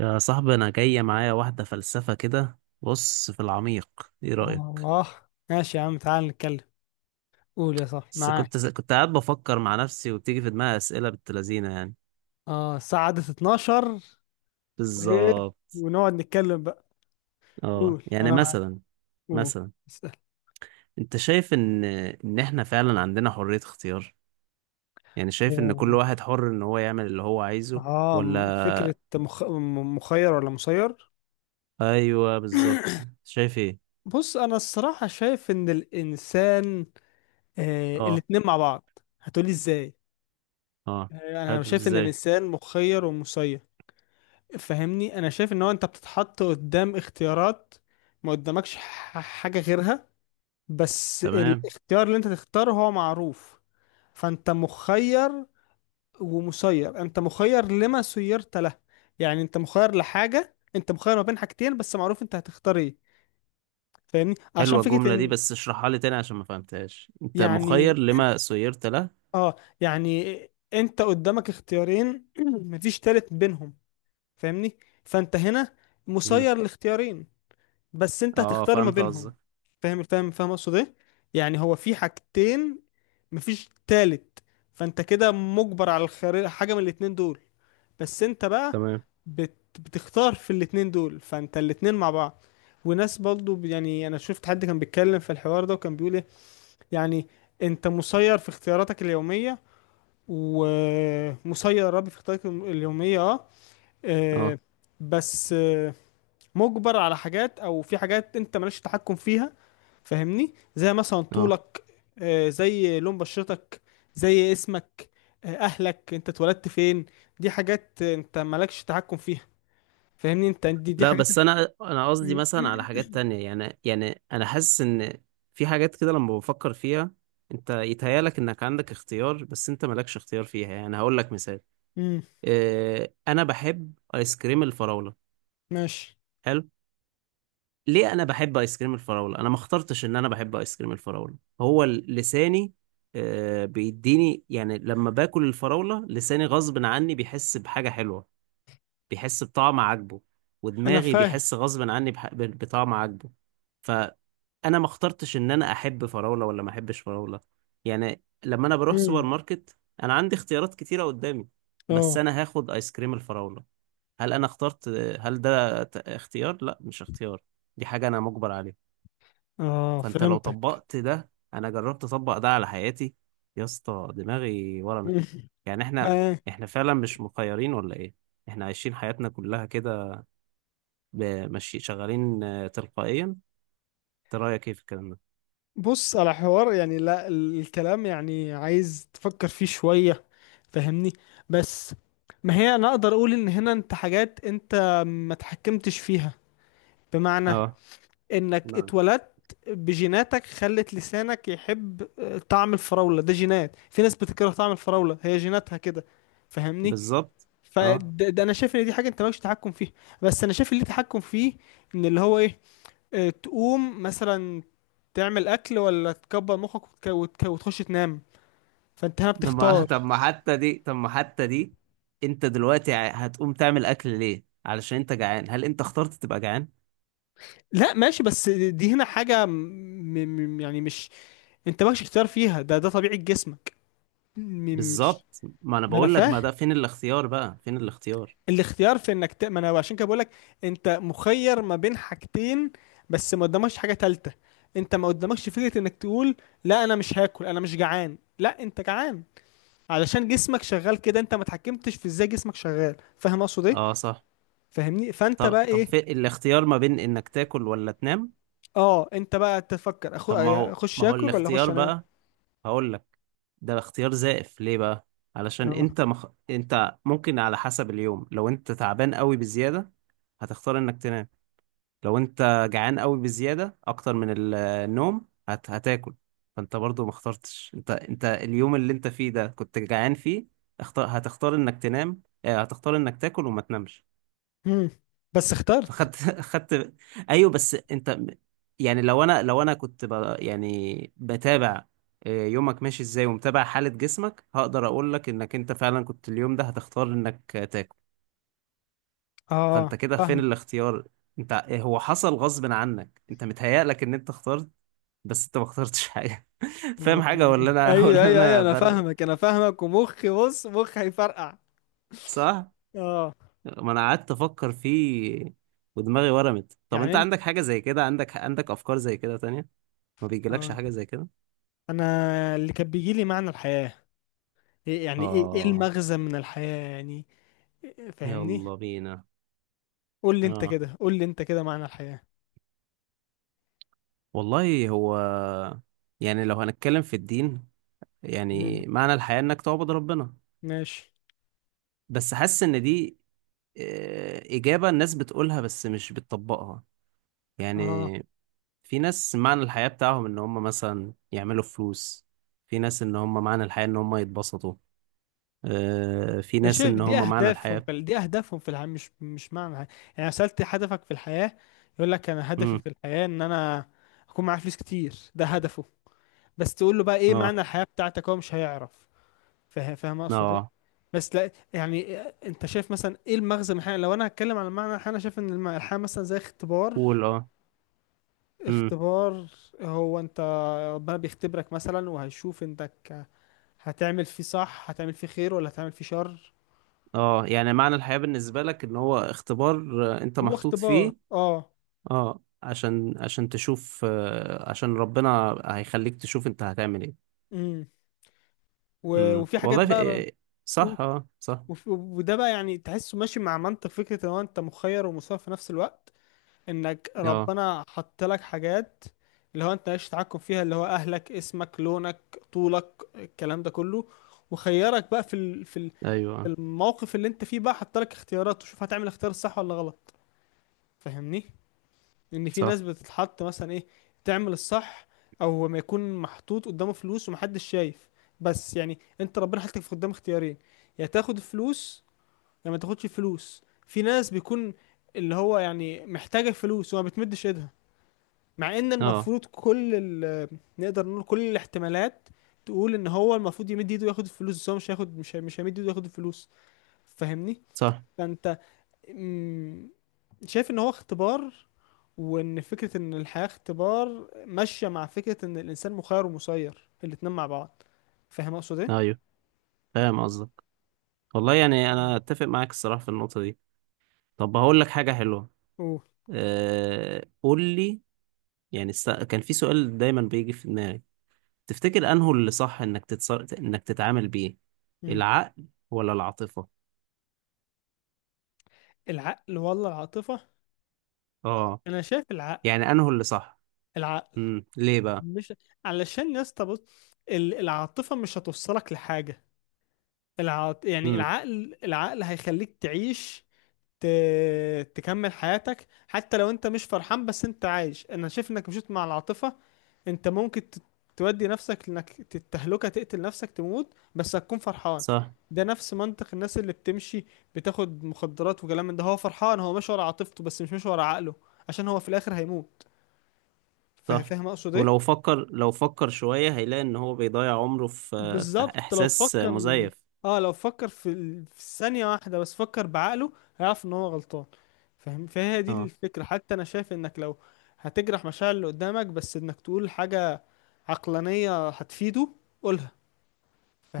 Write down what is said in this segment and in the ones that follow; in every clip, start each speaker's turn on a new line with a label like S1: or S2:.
S1: يا صاحبي انا جاية معايا واحدة فلسفة كده، بص في العميق، ايه
S2: سبحان
S1: رأيك؟
S2: الله. ماشي يا عم، تعال نتكلم. قول يا صاحبي
S1: بس كنت
S2: معاك.
S1: كنت قاعد بفكر مع نفسي وبتيجي في دماغي أسئلة بنت لذينة يعني.
S2: اه، الساعة عدت 12. وايه؟
S1: بالظبط.
S2: ونقعد نتكلم بقى.
S1: اه،
S2: قول انا معاك.
S1: مثلا.
S2: قول.
S1: مثلا،
S2: اسأل.
S1: انت شايف ان احنا فعلا عندنا حرية اختيار؟ يعني شايف ان كل واحد حر ان هو يعمل اللي هو عايزه
S2: اه،
S1: ولا؟
S2: مخير ولا مسير؟
S1: ايوه بالظبط، شايف ايه؟
S2: بص، انا الصراحة شايف ان الانسان. آه
S1: اه.
S2: الاتنين مع بعض، هتقولي ازاي؟
S1: اه.
S2: آه، انا
S1: حلو،
S2: شايف ان
S1: ازاي؟
S2: الانسان مخير ومسير. فهمني، انا شايف ان هو انت بتتحط قدام اختيارات. ما قدامكش حاجة غيرها. بس
S1: تمام.
S2: الاختيار اللي انت تختاره هو معروف. فانت مخير. ومسير انت مخير لما سيرت له. يعني انت مخير لحاجة، انت مخير ما بين حاجتين بس معروف انت هتختار ايه. فاهمني، عشان
S1: حلوة
S2: فكرة
S1: الجملة دي،
S2: ان
S1: بس اشرحها لي تاني عشان ما فهمتهاش، انت
S2: يعني.
S1: مخير لما سيرت له؟
S2: اه يعني انت قدامك اختيارين مفيش تالت بينهم. فاهمني. فانت هنا
S1: مم.
S2: مسير لاختيارين، بس انت
S1: اه
S2: هتختار ما
S1: فهمت
S2: بينهم.
S1: قصدك.
S2: فاهم فاهم فاهم اقصد ايه؟ يعني هو في حاجتين، مفيش تالت. فانت كده مجبر على الخيار حاجه من الاتنين دول. بس انت بقى
S1: تمام.
S2: بتختار في الاتنين دول، فانت الاتنين مع بعض. وناس برضو يعني، انا شفت حد كان بيتكلم في الحوار ده وكان بيقول ايه، يعني انت مسير في اختياراتك اليوميه. ومسير يا ربي في اختياراتك اليوميه، اه
S1: اه.
S2: آه، بس آه، مجبر على حاجات او في حاجات انت مالكش تحكم فيها. فاهمني، زي مثلا
S1: اه.
S2: طولك، آه، زي لون بشرتك، زي اسمك، آه، اهلك، انت اتولدت فين. دي حاجات آه، انت مالكش تحكم فيها. فاهمني، انت دي
S1: لا
S2: حاجات انت...
S1: بس انا قصدي
S2: مم،
S1: مثلا على
S2: مم،
S1: حاجات تانية، يعني انا حاسس ان في حاجات كده لما بفكر فيها، انت يتهيالك انك عندك اختيار بس انت مالكش اختيار فيها. يعني هقول لك مثال:
S2: مم،
S1: انا بحب ايس كريم الفراولة.
S2: ماشي،
S1: حلو. ليه انا بحب ايس كريم الفراولة؟ انا ما اخترتش ان انا بحب ايس كريم الفراولة، هو لساني بيديني، يعني لما باكل الفراولة لساني غصب عني بيحس بحاجة حلوة، بيحس بطعم عاجبه،
S2: انا
S1: ودماغي
S2: فاهم.
S1: بيحس غصب عني بطعم عاجبه. فانا ما اخترتش ان انا احب فراولة ولا ما احبش فراولة. يعني لما انا بروح سوبر
S2: مم،
S1: ماركت، انا عندي اختيارات كتيرة قدامي، بس
S2: اه
S1: انا هاخد ايس كريم الفراولة. هل انا اخترت؟ هل ده اختيار؟ لا مش اختيار، دي حاجة انا مجبر عليها.
S2: اه،
S1: فانت لو
S2: فهمتك.
S1: طبقت ده، انا جربت اطبق ده على حياتي، يا اسطى دماغي ورمت. يعني احنا،
S2: مم.
S1: احنا فعلا مش مخيرين ولا ايه؟ احنا عايشين حياتنا كلها كده، ب- ماشي شغالين تلقائيا. انت رايك ايه في الكلام ده؟
S2: بص على حوار يعني، لا، الكلام يعني عايز تفكر فيه شوية. فاهمني، بس ما هي انا اقدر اقول ان هنا انت حاجات انت ما تحكمتش فيها، بمعنى
S1: اه.
S2: انك
S1: نعم.
S2: اتولدت بجيناتك خلت لسانك يحب آه، طعم الفراولة. ده جينات، في ناس بتكره طعم الفراولة، هي جيناتها كده. فاهمني،
S1: بالظبط. اه.
S2: فده انا شايف ان دي حاجة انت مالكش تحكم فيها. بس انا شايف اللي تحكم فيه، ان اللي هو ايه، آه، تقوم مثلا تعمل اكل ولا تكبر مخك وتخش تنام. فانت هنا
S1: طب ما
S2: بتختار.
S1: طب ما حتى دي، طب ما حتى دي، انت دلوقتي هتقوم تعمل اكل ليه؟ علشان انت جعان. هل انت اخترت تبقى جعان؟
S2: لا ماشي، بس دي هنا حاجة يعني مش، انت مالكش اختيار فيها. ده طبيعة جسمك. مش.
S1: بالظبط، ما انا
S2: ما انا
S1: بقول لك، ما
S2: فاهم.
S1: ده فين الاختيار بقى، فين الاختيار؟
S2: الاختيار في انك ما انا عشان كده بقولك، انت مخير ما بين حاجتين بس ما قدامكش حاجة تالتة. انت ما قدامكش فكرة انك تقول لا، انا مش هاكل، انا مش جعان. لا، انت جعان، علشان جسمك شغال كده. انت ما اتحكمتش في ازاي جسمك شغال، فاهم اقصد ايه؟
S1: اه صح.
S2: فاهمني، فانت
S1: طب،
S2: بقى
S1: طب
S2: ايه.
S1: في الاختيار ما بين انك تاكل ولا تنام،
S2: اه، انت بقى تفكر
S1: طب ما هو،
S2: اخش
S1: ما هو
S2: اكل ولا اخش.
S1: الاختيار
S2: انا
S1: بقى؟ هقول لك، ده اختيار زائف. ليه بقى؟ علشان
S2: اه.
S1: انت مخ... انت ممكن على حسب اليوم، لو انت تعبان قوي بزيادة هتختار انك تنام، لو انت جعان قوي بزيادة اكتر من النوم هت... هتاكل. فانت برضو ما اخترتش، انت انت اليوم اللي انت فيه ده كنت جعان فيه، اختار هتختار انك تنام، اه هتختار انك تاكل وما تنامش.
S2: مم. بس اخترت.
S1: فخدت خدت. ايوه بس يعني لو انا، لو انا كنت ب... يعني بتابع يومك ماشي ازاي، ومتابع حالة جسمك، هقدر اقول لك انك انت فعلا كنت اليوم ده هتختار انك تاكل.
S2: اه
S1: فانت كده فين
S2: فاهم.
S1: الاختيار؟ انت هو حصل غصب عنك، انت متهيألك ان انت اخترت، بس انت ما اخترتش حاجة
S2: آه.
S1: فاهم حاجة ولا انا، ولا
S2: ايوه ايوه ايوه،
S1: انا
S2: انا
S1: برغي؟
S2: فاهمك انا فاهمك، ومخي، بص مخي هيفرقع.
S1: صح.
S2: اه،
S1: ما انا قعدت افكر فيه ودماغي ورمت. طب
S2: يعني
S1: انت
S2: انت
S1: عندك حاجة زي كده؟ عندك، عندك افكار زي كده تانية؟ ما بيجيلكش
S2: آه.
S1: حاجة زي كده؟
S2: انا، اللي كان بيجي لي معنى الحياة، إيه يعني؟ ايه ايه
S1: آه.
S2: المغزى من الحياة يعني. فاهمني،
S1: يلا بينا.
S2: قول لي انت
S1: آه،
S2: كده، قول لي انت كده، معنى الحياة.
S1: والله هو، يعني لو هنتكلم في الدين،
S2: مم.
S1: يعني معنى الحياة إنك تعبد ربنا.
S2: ماشي.
S1: بس حاسس إن دي إجابة الناس بتقولها بس مش بتطبقها.
S2: اه،
S1: يعني في ناس معنى الحياة بتاعهم إن هم مثلا يعملوا فلوس، في ناس إن هم معنى الحياة إن هم يتبسطوا، في
S2: انا
S1: ناس
S2: شايف
S1: إن هم معنى الحياة.
S2: دي اهدافهم في الحياه، مش معنى حاجة. يعني أنا سالت هدفك في الحياه، يقول لك انا هدفي
S1: مم.
S2: في الحياه ان انا اكون معايا فلوس كتير، ده هدفه. بس تقول له بقى ايه
S1: آه.
S2: معنى الحياه بتاعتك، هو مش هيعرف. فاهم اقصد ايه؟
S1: آه
S2: بس لا، يعني انت شايف مثلا ايه المغزى من الحياه. لو انا هتكلم عن معنى الحياه، انا شايف ان الحياه مثلا زي اختبار.
S1: قول. آه.
S2: اختبار، هو انت ربنا بيختبرك مثلا، وهيشوف انتك هتعمل فيه صح، هتعمل فيه خير ولا هتعمل فيه شر.
S1: اه يعني معنى الحياة بالنسبة لك ان هو اختبار انت
S2: هو
S1: محطوط
S2: اختبار،
S1: فيه.
S2: اه.
S1: اه عشان، عشان تشوف عشان ربنا هيخليك تشوف انت هتعمل ايه.
S2: وفي حاجات
S1: والله
S2: بقى.
S1: إيه،
S2: و-
S1: صح اه صح.
S2: وده بقى يعني، تحسه ماشي مع منطق فكرة ان هو انت مخير ومسير في نفس الوقت، انك
S1: اه.
S2: ربنا حط لك حاجات اللي هو انت مالكش تحكم فيها، اللي هو اهلك، اسمك، لونك، طولك، الكلام ده كله. وخيرك بقى
S1: ايوه.
S2: الموقف اللي انت فيه بقى، حط لك اختيارات وشوف هتعمل اختيار صح ولا غلط. فاهمني، ان في ناس
S1: صح
S2: بتتحط مثلا ايه، تعمل الصح. او ما يكون محطوط قدامه فلوس ومحدش شايف، بس يعني انت ربنا حطك في قدام اختيارين، يا تاخد الفلوس يا ما تاخدش الفلوس. في ناس بيكون اللي هو يعني محتاجة الفلوس وما بتمدش ايدها، مع ان
S1: اه
S2: المفروض كل ال، نقدر نقول كل الاحتمالات تقول ان هو المفروض يمد ايده وياخد الفلوس، بس هو مش هياخد، مش هيمد ايده وياخد الفلوس. فاهمني،
S1: صح.
S2: فانت مم، شايف ان هو اختبار، وان فكرة ان الحياة اختبار ماشية مع فكرة ان الانسان مخير ومسير، الاتنين مع بعض. فاهم اقصد ايه؟
S1: ايوه فاهم قصدك. والله يعني انا اتفق معاك الصراحة في النقطة دي. طب هقول لك حاجة حلوة.
S2: اوه.
S1: آه قول لي. يعني است... كان في سؤال دايما بيجي في دماغي، تفتكر انه اللي صح انك تتصر... انك تتعامل بيه
S2: مم.
S1: العقل ولا العاطفة؟
S2: العقل ولا العاطفة.
S1: اه
S2: انا شايف العقل.
S1: يعني انه اللي صح.
S2: العقل
S1: ليه بقى؟
S2: مش، علشان يا اسطى بص، العاطفة مش هتوصلك لحاجة. يعني،
S1: امم.
S2: العقل هيخليك تعيش، ت... تكمل حياتك. حتى لو انت مش فرحان، بس انت عايش. انا شايف انك مشيت مع العاطفة، انت ممكن تودي نفسك لانك تتهلكه، تقتل نفسك، تموت، بس هتكون فرحان.
S1: صح.
S2: ده نفس منطق الناس اللي بتمشي، بتاخد مخدرات وكلام من ده، هو فرحان، هو ماشي ورا عاطفته بس مش ماشي ورا عقله، عشان هو في الاخر هيموت.
S1: صح.
S2: فاهم اقصد ايه؟
S1: ولو فكر، لو فكر شوية هيلاقي ان هو بيضيع عمره في، في
S2: بالظبط، لو
S1: احساس
S2: فكر.
S1: مزيف.
S2: اه لو فكر في ثانية واحدة بس، فكر بعقله هيعرف ان هو غلطان. فاهم، فهي دي
S1: اه.
S2: الفكرة. حتى انا شايف انك لو هتجرح مشاعر اللي قدامك، بس انك تقول حاجة عقلانية هتفيده، قولها.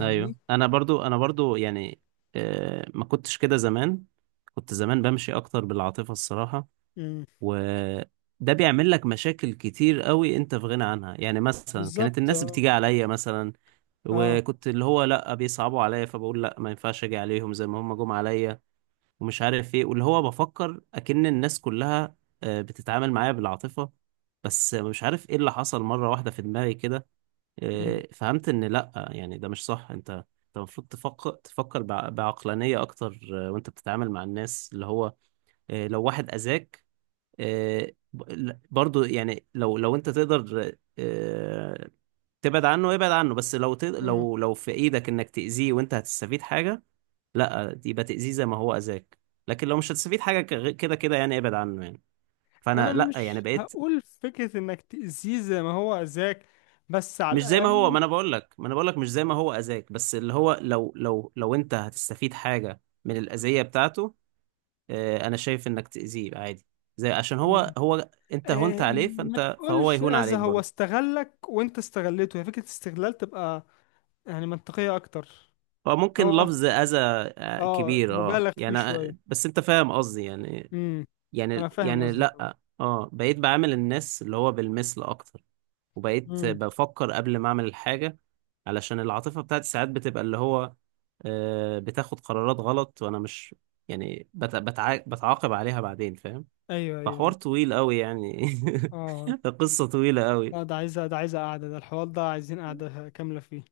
S1: ايوه انا برضو، انا برضو يعني آه ما كنتش كده زمان، كنت زمان بمشي اكتر بالعاطفة الصراحة، وده بيعمل لك مشاكل كتير قوي انت في غنى عنها. يعني مثلا كانت
S2: بالظبط.
S1: الناس
S2: اه
S1: بتيجي عليا مثلا،
S2: اه.
S1: وكنت اللي هو لا بيصعبوا عليا فبقول لا ما ينفعش اجي عليهم زي ما هم جم عليا، ومش عارف ايه، واللي هو بفكر اكن الناس كلها بتتعامل معايا بالعاطفة. بس مش عارف ايه اللي حصل، مرة واحدة في دماغي كده
S2: مم.
S1: فهمت ان لا، يعني ده مش صح، انت، انت المفروض تفكر، تفكر بعقلانية اكتر وانت بتتعامل مع الناس. اللي هو لو واحد اذاك برضو يعني، لو لو انت تقدر تبعد عنه ابعد عنه، بس لو ت...
S2: مم.
S1: لو لو في ايدك انك تأذيه وانت هتستفيد حاجة، لا يبقى تأذيه زي ما هو أذاك. لكن لو مش هتستفيد حاجة كده كده، يعني ابعد عنه يعني.
S2: انا
S1: فانا لا يعني
S2: مش
S1: بقيت.
S2: هقول فكرة انك تأذيه زي ما هو اذاك، بس على
S1: مش زي ما هو،
S2: الاقل.
S1: ما انا بقول لك، ما انا بقول لك مش زي ما هو أذاك، بس اللي هو لو، لو انت هتستفيد حاجة من الأذية بتاعته انا شايف انك تأذيه عادي. زي عشان هو،
S2: مم.
S1: هو انت هونت
S2: آه،
S1: عليه
S2: ما
S1: فانت، فهو
S2: تقولش
S1: يهون
S2: اذى،
S1: عليك
S2: هو
S1: برضه.
S2: استغلك وانت استغلته، هي فكرة استغلال تبقى يعني منطقية اكتر.
S1: هو ممكن
S2: هو،
S1: لفظ أذى
S2: اه،
S1: كبير اه
S2: مبالغ فيه
S1: يعني
S2: شوية.
S1: بس انت فاهم قصدي يعني.
S2: امم انا
S1: يعني
S2: فاهم
S1: يعني
S2: قصدك.
S1: لا اه، بقيت بعامل الناس اللي هو بالمثل اكتر. وبقيت
S2: امم
S1: بفكر قبل ما اعمل الحاجة، علشان العاطفة بتاعتي ساعات بتبقى اللي هو بتاخد قرارات غلط، وانا مش يعني بتعاقب عليها بعدين، فاهم؟
S2: ايوه ايوه.
S1: فحوار طويل قوي يعني
S2: اه،
S1: قصة طويلة قوي.
S2: لا ده عايزة، ده عايزة قعدة، ده الحوار ده عايزين قعدة كاملة فيه.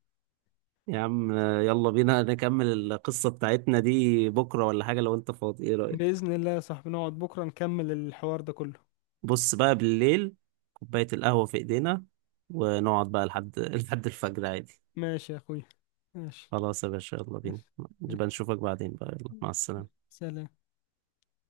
S1: يا عم يلا بينا نكمل القصة بتاعتنا دي بكرة ولا حاجة، لو انت فاضي ايه رأيك؟
S2: بإذن الله يا صاحبي نقعد بكرة نكمل الحوار ده كله.
S1: بص بقى بالليل، كوباية القهوة في ايدينا، ونقعد بقى لحد لحد الفجر عادي.
S2: ماشي يا اخوي. ماشي.
S1: خلاص يا باشا يلا بينا.
S2: ماشي.
S1: نبقى نشوفك بعدين بقى، يلا مع السلامة.
S2: سلام.